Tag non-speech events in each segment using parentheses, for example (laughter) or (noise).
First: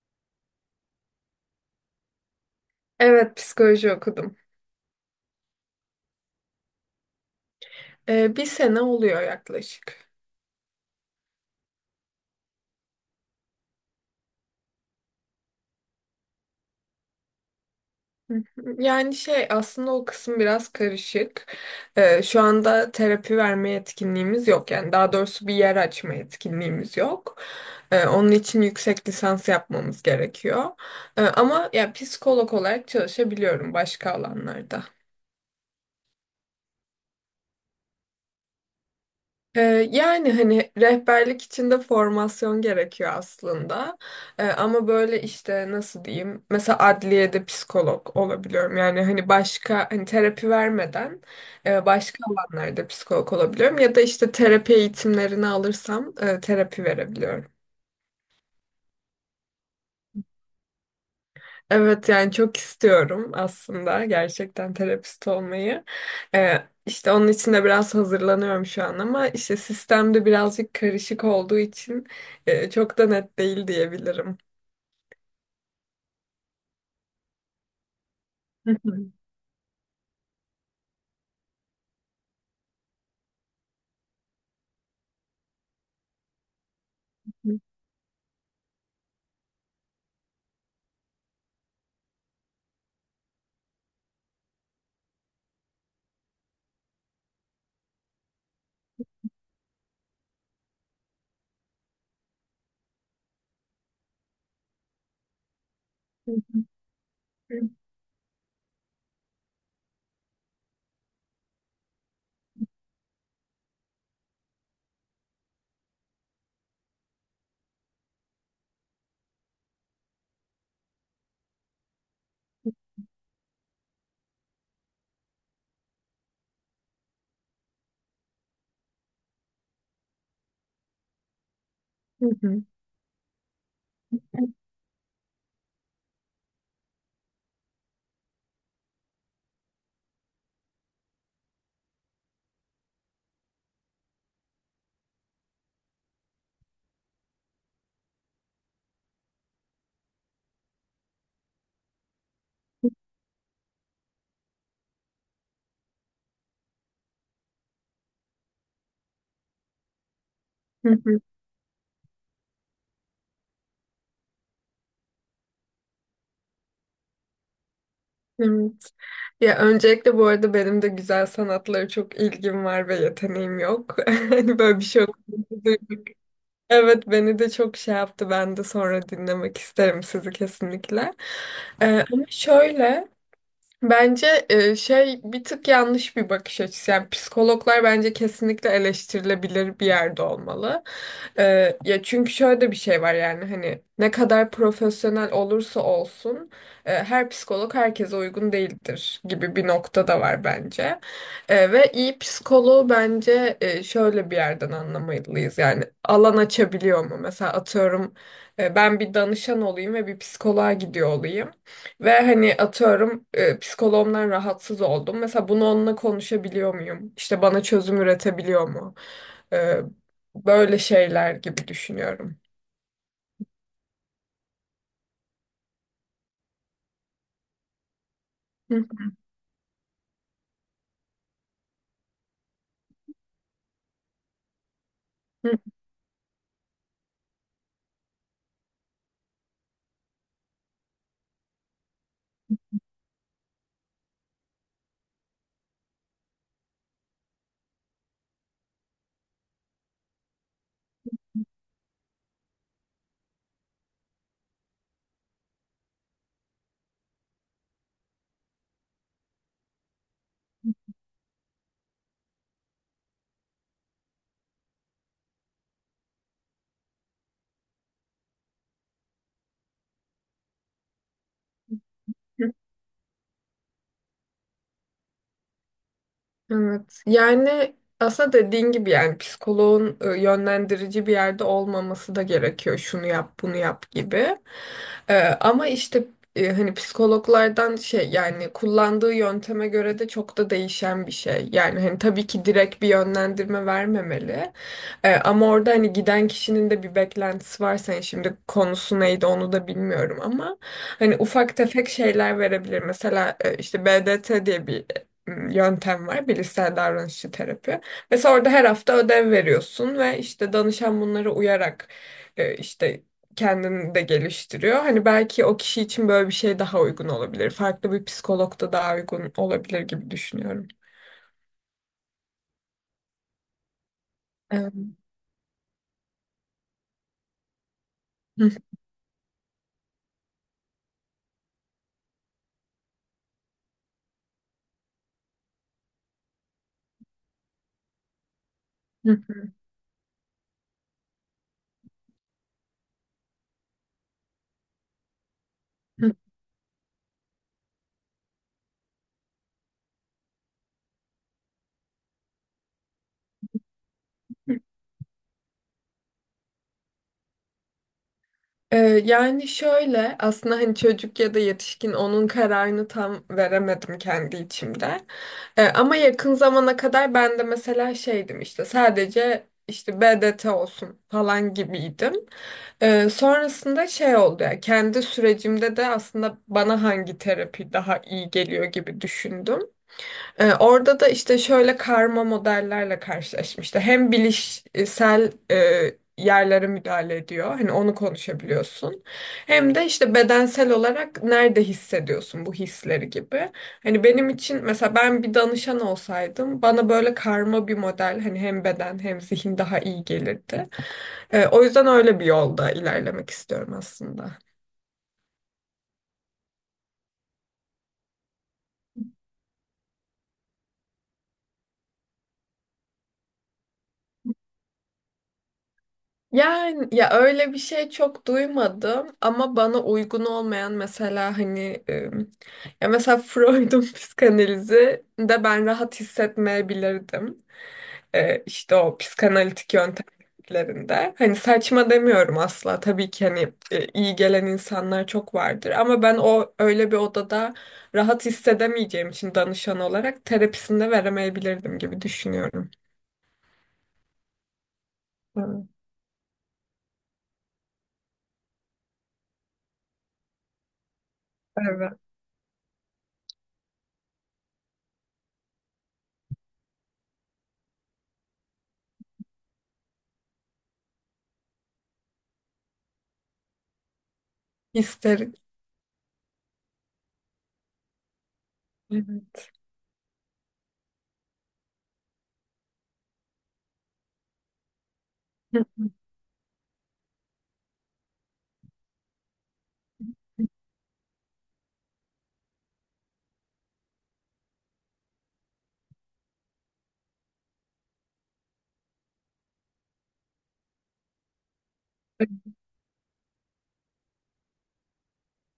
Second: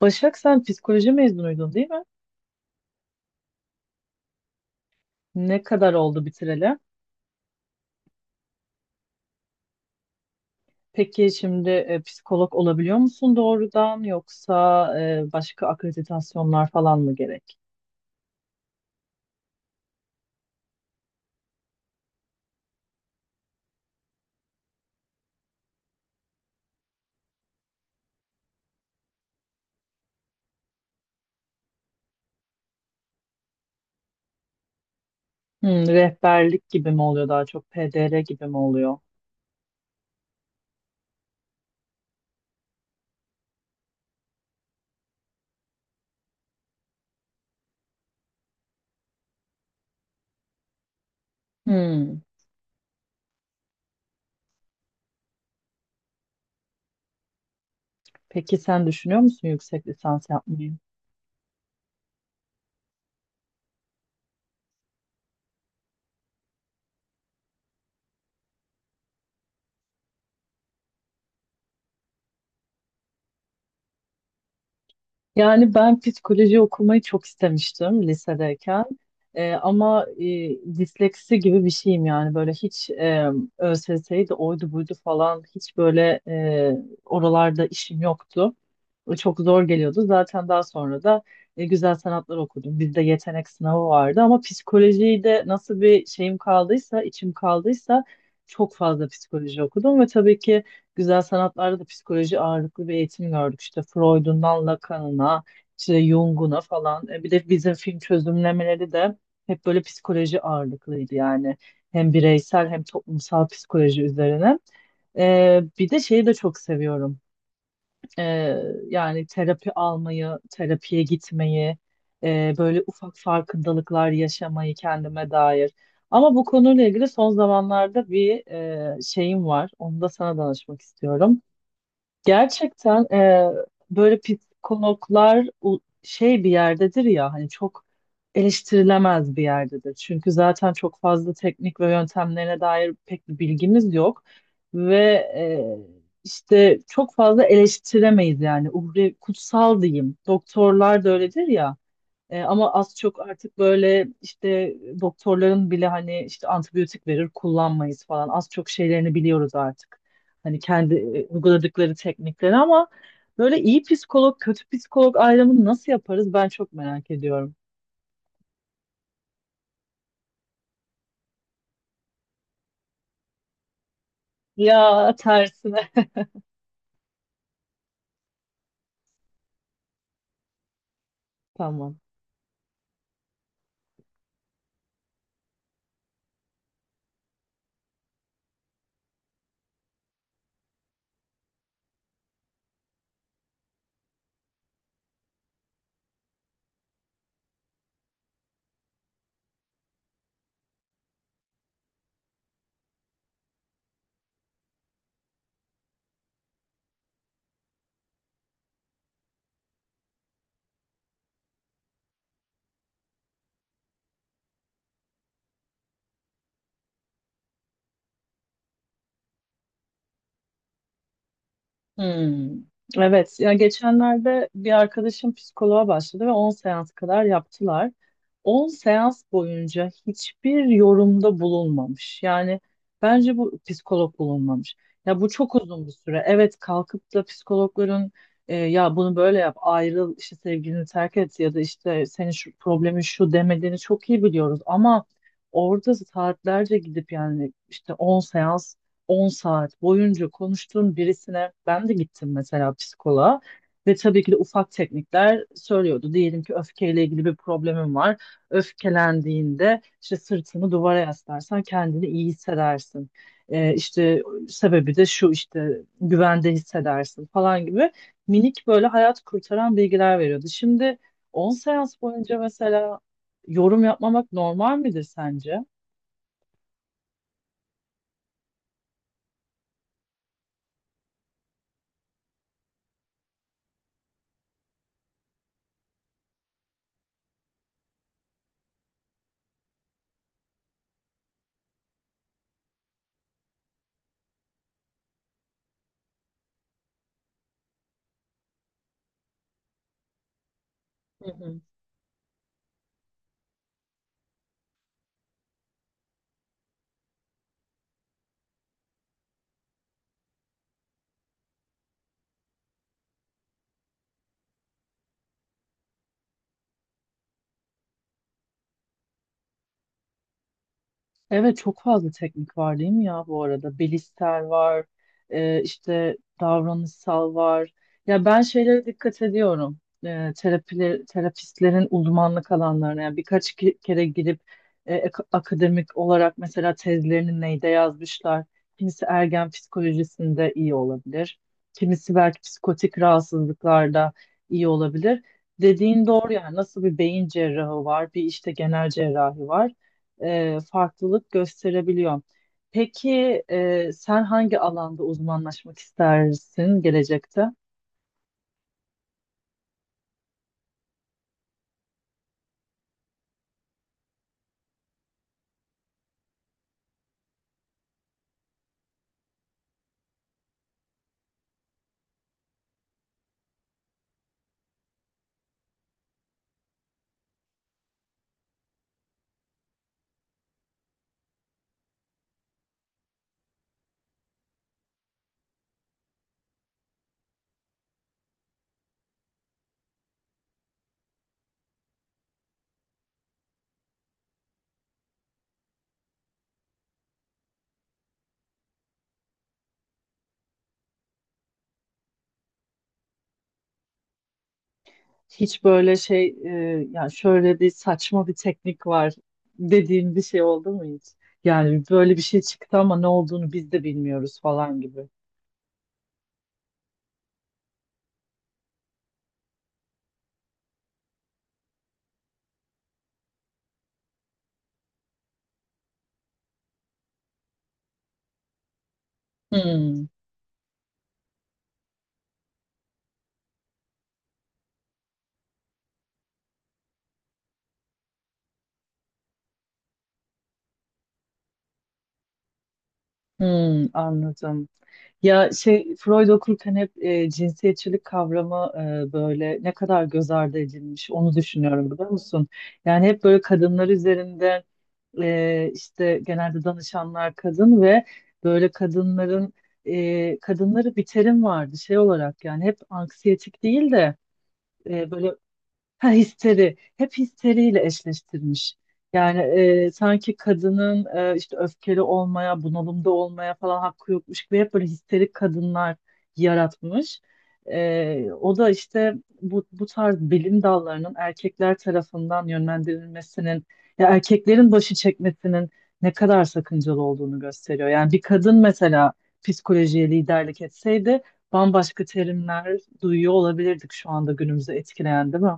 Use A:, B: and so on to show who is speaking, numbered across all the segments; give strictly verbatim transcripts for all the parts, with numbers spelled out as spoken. A: Başak, sen psikoloji mezunuydun, değil mi?
B: Evet, psikoloji okudum.
A: Ne kadar oldu bitireli?
B: Ee, bir sene oluyor yaklaşık.
A: Peki şimdi e, psikolog olabiliyor musun doğrudan, yoksa e, başka akreditasyonlar falan mı gerek?
B: Hı hı. Yani şey aslında o kısım biraz karışık. Ee, şu anda terapi verme yetkinliğimiz yok. Yani daha doğrusu bir yer açma yetkinliğimiz yok. Ee, onun için yüksek lisans yapmamız gerekiyor. Ee, ama ya psikolog olarak çalışabiliyorum başka alanlarda.
A: Hmm, rehberlik gibi mi oluyor, daha çok P D R gibi mi oluyor?
B: Ee, yani hani rehberlik için de formasyon gerekiyor aslında. Ee, ama böyle işte nasıl diyeyim? Mesela adliyede psikolog olabiliyorum. Yani hani başka hani terapi vermeden e, başka
A: Hmm.
B: alanlarda psikolog olabiliyorum. Ya da işte terapi eğitimlerini alırsam e, terapi verebiliyorum.
A: Peki sen düşünüyor musun yüksek lisans yapmayı?
B: Evet yani çok istiyorum aslında gerçekten terapist olmayı. Ee, işte onun için de biraz hazırlanıyorum şu an ama işte sistemde birazcık karışık olduğu için e, çok da net değil diyebilirim.
A: Yani ben psikoloji okumayı çok istemiştim lisedeyken. Ee, ama e, disleksi gibi bir şeyim, yani böyle hiç e, ÖSS'ydi de oydu buydu falan, hiç böyle e, oralarda
B: (laughs)
A: işim yoktu. O çok zor geliyordu. Zaten daha sonra da e, güzel sanatlar okudum. Bizde yetenek sınavı vardı ama psikolojiyi de, nasıl bir şeyim kaldıysa, içim kaldıysa, çok fazla psikoloji okudum ve tabii ki güzel sanatlarda da psikoloji ağırlıklı bir eğitim gördük. İşte Freud'undan Lacan'ına, işte Jung'una falan. E, Bir de bizim film çözümlemeleri de hep böyle psikoloji ağırlıklıydı yani. Hem bireysel hem toplumsal psikoloji üzerine. E, bir de şeyi de çok seviyorum. E, Yani terapi almayı, terapiye gitmeyi, e, böyle ufak farkındalıklar yaşamayı kendime dair. Ama bu konuyla ilgili son zamanlarda bir e, şeyim var. Onu da sana danışmak istiyorum. Gerçekten eee, böyle psikologlar u- şey bir yerdedir ya, hani çok eleştirilemez bir yerdedir. Çünkü zaten çok fazla teknik ve yöntemlerine dair pek bir bilgimiz yok ve eee, işte çok fazla eleştiremeyiz, yani uhre kutsal diyeyim. Doktorlar da öyledir ya. E, ama az çok artık böyle işte doktorların bile, hani işte antibiyotik verir kullanmayız falan. Az çok şeylerini biliyoruz artık. Hani kendi e, uyguladıkları teknikleri. Ama böyle iyi psikolog, kötü psikolog ayrımını nasıl yaparız, ben çok merak ediyorum.
B: Evet. Ya öncelikle bu arada benim de güzel sanatlara çok ilgim var ve yeteneğim yok. (laughs) Hani böyle bir şey (laughs)
A: Ya
B: okudum.
A: tersine.
B: Evet beni de çok şey yaptı. Ben de sonra dinlemek isterim sizi kesinlikle.
A: (laughs) Tamam.
B: Ee, ama şöyle bence, e, şey bir tık yanlış bir bakış açısı. Yani psikologlar bence kesinlikle eleştirilebilir bir yerde olmalı. E, ya çünkü şöyle bir şey var yani hani ne kadar profesyonel olursa olsun e, her psikolog herkese uygun değildir gibi bir nokta da var bence. E, ve iyi psikoloğu bence e, şöyle bir yerden anlamalıyız. Yani alan açabiliyor mu? Mesela atıyorum e, ben bir danışan olayım ve bir psikoloğa gidiyor olayım. Ve hani atıyorum e, psikoloğumdan rahatsız oldum. Mesela bunu onunla konuşabiliyor muyum? İşte bana çözüm üretebiliyor mu? E, böyle şeyler gibi düşünüyorum.
A: Hmm. Evet, ya geçenlerde bir arkadaşım psikoloğa başladı ve on seans kadar yaptılar. On
B: Hı
A: seans boyunca hiçbir yorumda bulunmamış. Yani bence bu psikolog bulunmamış. Ya bu
B: hı.
A: çok uzun bir süre. Evet, kalkıp da psikologların e, ya bunu böyle yap, ayrıl, işte sevgilini terk et ya da işte senin şu problemin şu demediğini çok iyi biliyoruz. Ama orada saatlerce gidip, yani işte on seans, on saat boyunca konuştuğum birisine ben de gittim mesela psikoloğa ve tabii ki de ufak teknikler söylüyordu. Diyelim ki öfkeyle ilgili bir problemin var. Öfkelendiğinde işte sırtını duvara yaslarsan kendini iyi hissedersin. Ee, işte sebebi de şu, işte güvende hissedersin falan gibi minik, böyle hayat kurtaran bilgiler veriyordu. Şimdi on seans boyunca mesela yorum yapmamak normal midir sence?
B: Evet. Yani aslında dediğin gibi yani psikoloğun e, yönlendirici bir yerde olmaması da gerekiyor. Şunu yap, bunu yap gibi. E, ama işte e, hani psikologlardan şey yani kullandığı yönteme göre de çok da değişen bir şey. Yani hani tabii ki direkt bir yönlendirme vermemeli. E, ama orada hani giden kişinin de bir beklentisi var. Sen şimdi konusu neydi onu da bilmiyorum ama hani
A: Hı
B: ufak
A: hı.
B: tefek şeyler verebilir. Mesela e, işte B D T diye bir yöntem var. Bilişsel davranışçı terapi. Mesela orada her hafta ödev veriyorsun ve işte danışan bunlara uyarak e, işte kendini de geliştiriyor. Hani belki o kişi için böyle bir şey daha uygun olabilir. Farklı bir psikolog da daha uygun olabilir gibi düşünüyorum.
A: Evet, çok fazla teknik var değil mi ya bu arada? Bilişsel var, e, işte davranışsal var. Ya ben
B: Evet.
A: şeylere dikkat ediyorum. E, terapiler, terapistlerin uzmanlık alanlarına. Yani birkaç ki- kere gidip e, ak- akademik olarak mesela tezlerini neyde yazmışlar. Kimisi ergen
B: (laughs)
A: psikolojisinde iyi olabilir. Kimisi belki psikotik rahatsızlıklarda iyi olabilir. Dediğin doğru, yani nasıl bir beyin cerrahı var, bir işte genel cerrahi var, e, farklılık gösterebiliyor. Peki e, sen hangi alanda uzmanlaşmak istersin gelecekte?
B: Ee, yani şöyle aslında hani çocuk ya da yetişkin onun kararını tam veremedim kendi içimde. Ee, ama yakın zamana kadar ben de mesela şeydim işte sadece işte B D T olsun falan gibiydim. Ee, sonrasında şey oldu ya kendi sürecimde de aslında bana hangi terapi daha iyi geliyor gibi düşündüm. Ee, orada da işte şöyle karma modellerle karşılaşmıştı. Hem bilişsel e, yerlere müdahale ediyor. Hani onu konuşabiliyorsun. Hem de işte bedensel olarak nerede hissediyorsun bu hisleri gibi. Hani benim için mesela ben bir danışan olsaydım bana böyle karma bir model hani hem beden hem zihin daha iyi gelirdi. Ee, o yüzden öyle bir yolda ilerlemek istiyorum aslında.
A: Hiç böyle şey e, yani şöyle bir saçma bir teknik var dediğin bir şey oldu mu hiç? Yani böyle bir şey çıktı ama ne olduğunu biz de bilmiyoruz falan gibi.
B: Yani ya öyle bir şey çok duymadım ama bana uygun olmayan mesela hani e, ya mesela Freud'un (laughs) psikanalizi de ben rahat hissetmeyebilirdim. E, işte o psikanalitik
A: Hmm.
B: yöntemlerinde. Hani saçma demiyorum asla. Tabii ki hani e, iyi gelen insanlar çok vardır ama ben o öyle bir odada rahat hissedemeyeceğim için danışan olarak terapisinde veremeyebilirdim gibi düşünüyorum.
A: Hmm, anladım. Ya
B: Evet.
A: şey, Freud okurken hep e, cinsiyetçilik kavramı e, böyle ne kadar göz ardı edilmiş, onu düşünüyorum,
B: Evet.
A: biliyor musun? Yani hep böyle kadınlar üzerinde e, işte genelde danışanlar kadın ve böyle kadınların e, kadınları bir terim vardı şey olarak, yani hep anksiyetik değil de e, böyle,
B: İsterim.
A: ha, histeri. Hep histeriyle eşleştirmiş. Yani
B: Evet.
A: e, sanki kadının e, işte öfkeli olmaya, bunalımda olmaya falan hakkı yokmuş gibi hep böyle histerik kadınlar yaratmış. E, o da işte bu, bu tarz bilim dallarının erkekler tarafından yönlendirilmesinin, ya erkeklerin başı çekmesinin ne kadar sakıncalı olduğunu gösteriyor. Yani bir kadın mesela psikolojiye liderlik etseydi, bambaşka
B: (laughs)
A: terimler duyuyor olabilirdik şu anda günümüzü etkileyen, değil mi?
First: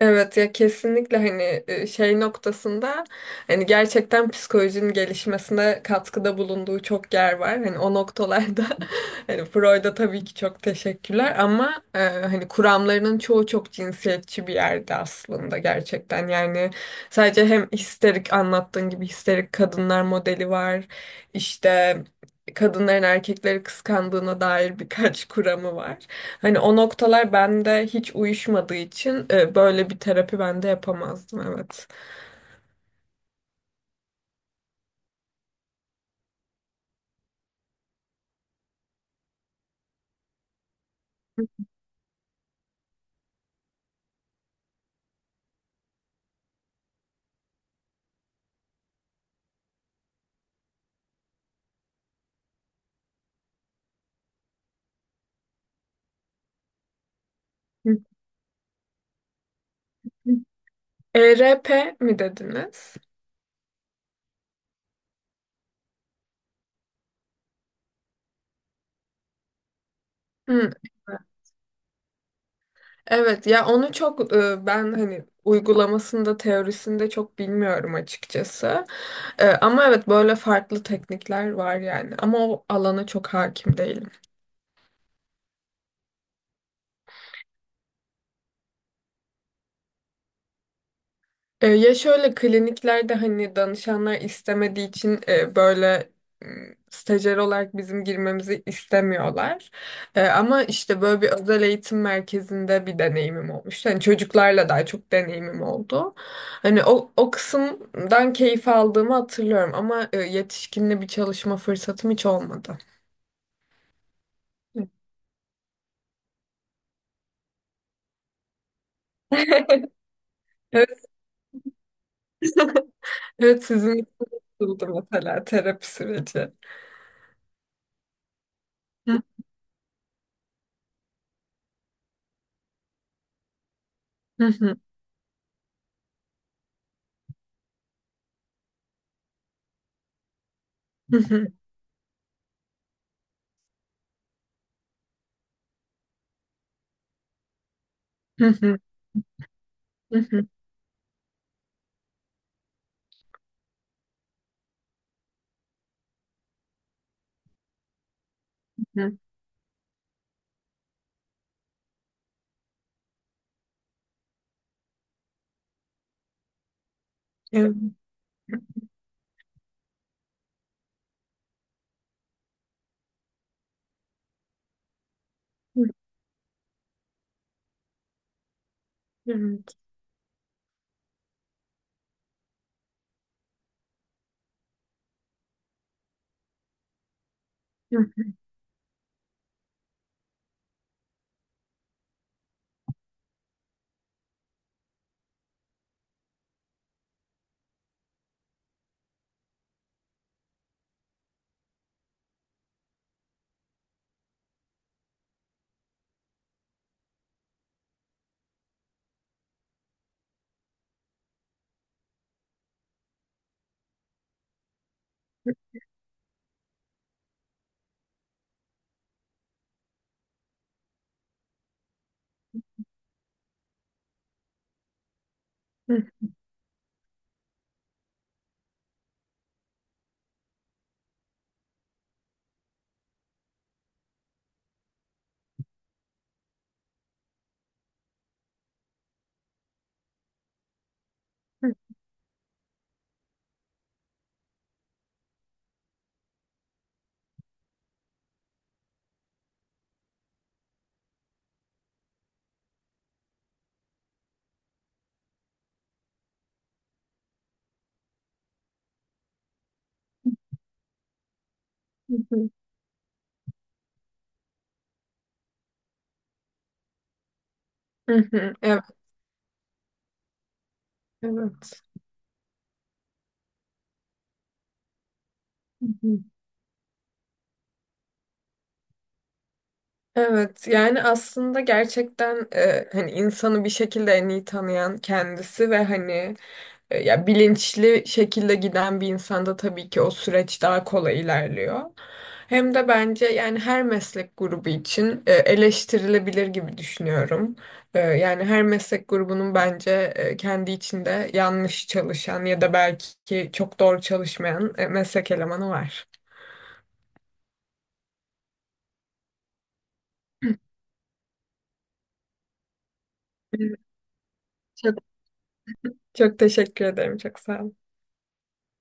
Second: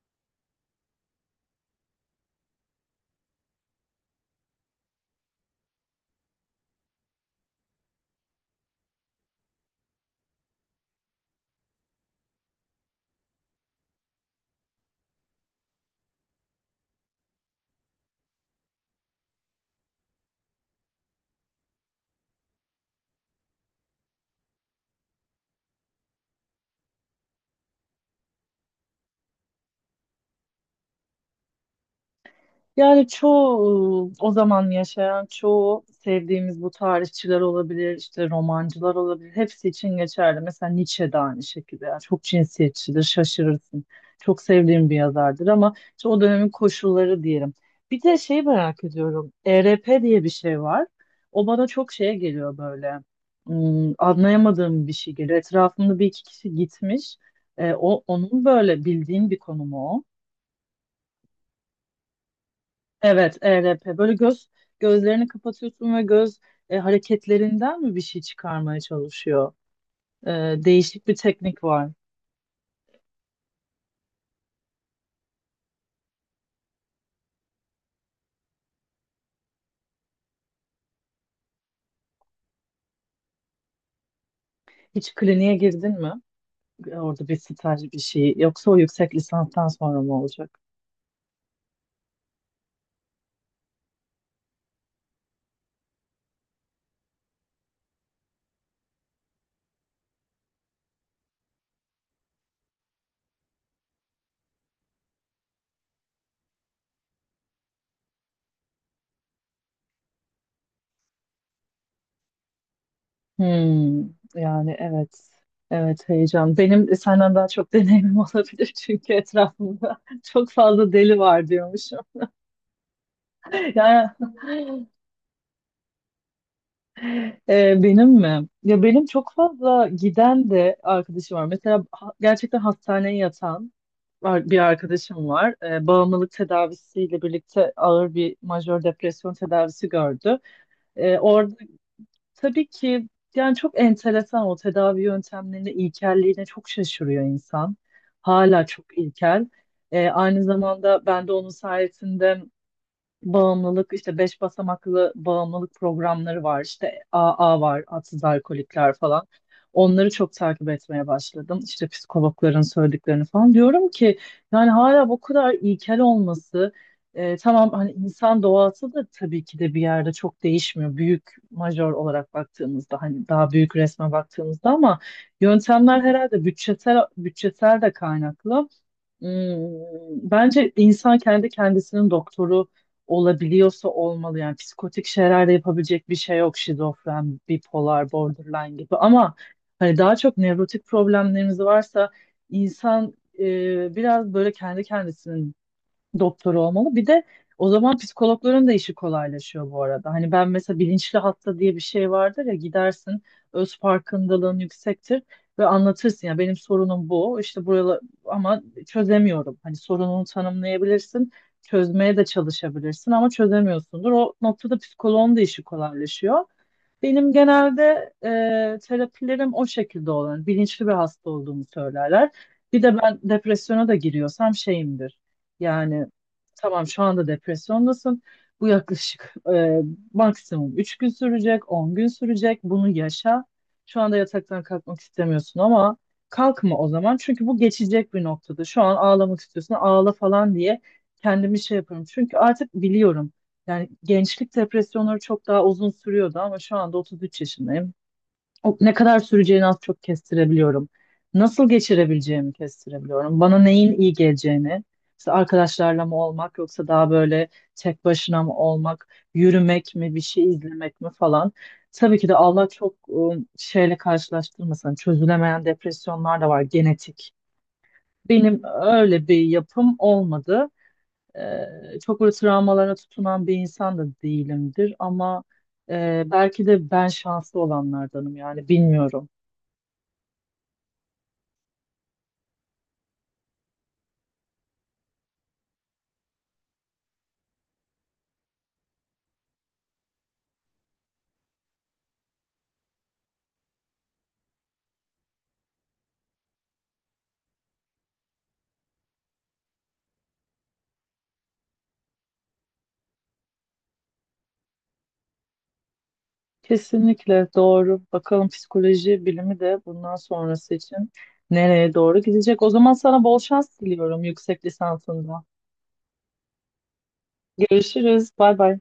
B: Evet ya kesinlikle hani e, şey noktasında hani gerçekten psikolojinin gelişmesine katkıda bulunduğu çok yer var. Hani o noktalarda (laughs) hani Freud'a tabii ki çok teşekkürler ama e, hani kuramlarının çoğu çok cinsiyetçi bir yerde aslında gerçekten. Yani sadece hem histerik anlattığın gibi histerik kadınlar modeli var. İşte kadınların erkekleri kıskandığına dair birkaç (laughs) kuramı var. Hani o noktalar bende hiç uyuşmadığı için e, böyle bir terapi bende yapamazdım evet.
A: Yani çoğu o zaman yaşayan, çoğu sevdiğimiz bu tarihçiler olabilir, işte romancılar olabilir. Hepsi için geçerli. Mesela Nietzsche de aynı şekilde. Yani çok cinsiyetçidir, şaşırırsın. Çok sevdiğim bir yazardır ama işte o dönemin koşulları diyelim. Bir de şey merak ediyorum. E R P diye bir şey var. O bana çok şeye geliyor böyle. Hmm, anlayamadığım bir şey geliyor. Etrafımda bir iki kişi gitmiş. E,
B: Hı
A: o, onun böyle bildiğin bir konu mu o?
B: hı. E R P mi dediniz?
A: Evet, E R P. Böyle göz gözlerini kapatıyorsun ve göz e, hareketlerinden mi bir şey çıkarmaya çalışıyor? E,
B: Hı.
A: Değişik bir teknik var.
B: Evet ya onu çok e, ben hani uygulamasında teorisinde çok bilmiyorum açıkçası. E, Ama evet böyle farklı teknikler var yani ama o alana çok hakim değilim.
A: Hiç kliniğe girdin mi? E, Orada bir staj bir şey. Yoksa o yüksek lisanstan sonra mı olacak?
B: E, ya şöyle kliniklerde hani danışanlar istemediği için e, böyle m, stajyer olarak bizim girmemizi istemiyorlar. E, ama işte böyle bir özel eğitim merkezinde bir deneyimim olmuştu. Hani çocuklarla daha çok deneyimim oldu. Hani o, o kısımdan keyif aldığımı hatırlıyorum ama e, yetişkinle bir çalışma fırsatım hiç olmadı.
A: Hmm, yani evet. Evet, heyecan. Benim e, senden daha çok deneyimim (laughs) olabilir, çünkü etrafımda (laughs) çok fazla
B: Evet,
A: deli var diyormuşum.
B: (laughs) evet sizin
A: Yani.
B: için nasıldı
A: (laughs)
B: mesela terapi süreci?
A: Ee, benim mi? Ya benim
B: Hı
A: çok fazla giden de arkadaşım var. Mesela ha- gerçekten hastaneye yatan
B: hı
A: var- bir
B: hı
A: arkadaşım var. Ee, bağımlılık tedavisiyle birlikte ağır bir majör depresyon tedavisi gördü.
B: hı
A: Ee,
B: hı
A: orada tabii ki, yani çok enteresan, o tedavi yöntemlerine, ilkelliğine çok şaşırıyor insan. Hala
B: hı
A: çok ilkel. Ee,
B: hı
A: aynı
B: hı
A: zamanda ben de onun sayesinde bağımlılık, işte beş basamaklı bağımlılık programları var, işte A A var, adsız alkolikler
B: hı.
A: falan, onları çok takip etmeye başladım, işte psikologların söylediklerini falan. Diyorum ki yani hala bu kadar ilkel olması, e, tamam
B: Evet.
A: hani insan doğası da tabii ki de bir yerde çok değişmiyor, büyük majör olarak baktığımızda, hani daha büyük resme baktığımızda, ama yöntemler herhalde bütçesel bütçesel de kaynaklı.
B: Evet.
A: Hmm, bence insan kendi kendisinin doktoru olabiliyorsa olmalı. Yani psikotik şeyler de yapabilecek bir şey yok. Şizofren, bipolar,
B: (laughs)
A: borderline gibi. Ama hani daha çok nevrotik problemlerimiz varsa, insan e, biraz böyle kendi kendisinin doktoru olmalı. Bir de o zaman psikologların da işi kolaylaşıyor bu arada. Hani ben mesela, bilinçli hasta diye bir şey vardır ya, gidersin, öz farkındalığın yüksektir ve anlatırsın: ya benim sorunum bu, işte buralar ama çözemiyorum. Hani sorununu tanımlayabilirsin, çözmeye de çalışabilirsin ama çözemiyorsundur. O noktada psikoloğun da işi kolaylaşıyor. Benim genelde e, terapilerim o şekilde olan, bilinçli bir hasta olduğumu söylerler. Bir de ben depresyona da giriyorsam şeyimdir. Yani
B: Evet,
A: tamam, şu anda depresyondasın. Bu yaklaşık e, maksimum üç gün sürecek, on gün sürecek. Bunu yaşa. Şu anda yataktan kalkmak istemiyorsun ama kalkma o zaman. Çünkü bu geçecek bir noktada. Şu an ağlamak istiyorsun, ağla falan diye kendimi şey yapıyorum. Çünkü artık biliyorum. Yani gençlik depresyonları çok daha uzun sürüyordu ama şu anda otuz üç yaşındayım, o- ne kadar süreceğini az çok kestirebiliyorum. Nasıl geçirebileceğimi kestirebiliyorum. Bana neyin iyi geleceğini, işte arkadaşlarla mı olmak yoksa daha böyle tek başına mı olmak, yürümek mi, bir şey izlemek mi falan. Tabii ki de Allah çok ım, şeyle karşılaştırmasın. Çözülemeyen depresyonlar da var, genetik. Benim
B: evet.
A: öyle bir yapım olmadı. Ee, çok böyle travmalara tutunan bir insan da değilimdir ama e,
B: (laughs)
A: belki de ben şanslı olanlardanım, yani bilmiyorum.
B: Evet, yani aslında gerçekten e, hani insanı bir şekilde en iyi tanıyan kendisi ve hani, E, ya bilinçli şekilde giden bir insanda tabii ki o süreç daha kolay ilerliyor. Hem de bence yani her meslek grubu için e, eleştirilebilir gibi düşünüyorum. E, Yani her meslek grubunun bence e, kendi içinde yanlış çalışan ya da belki çok doğru çalışmayan e, meslek elemanı var.
A: Kesinlikle doğru. Bakalım psikoloji bilimi de bundan
B: (laughs)
A: sonrası için nereye doğru gidecek. O zaman sana bol şans diliyorum yüksek
B: Çok,
A: lisansında.
B: çok teşekkür ederim. Çok sağ olun.
A: Görüşürüz. Bay bay.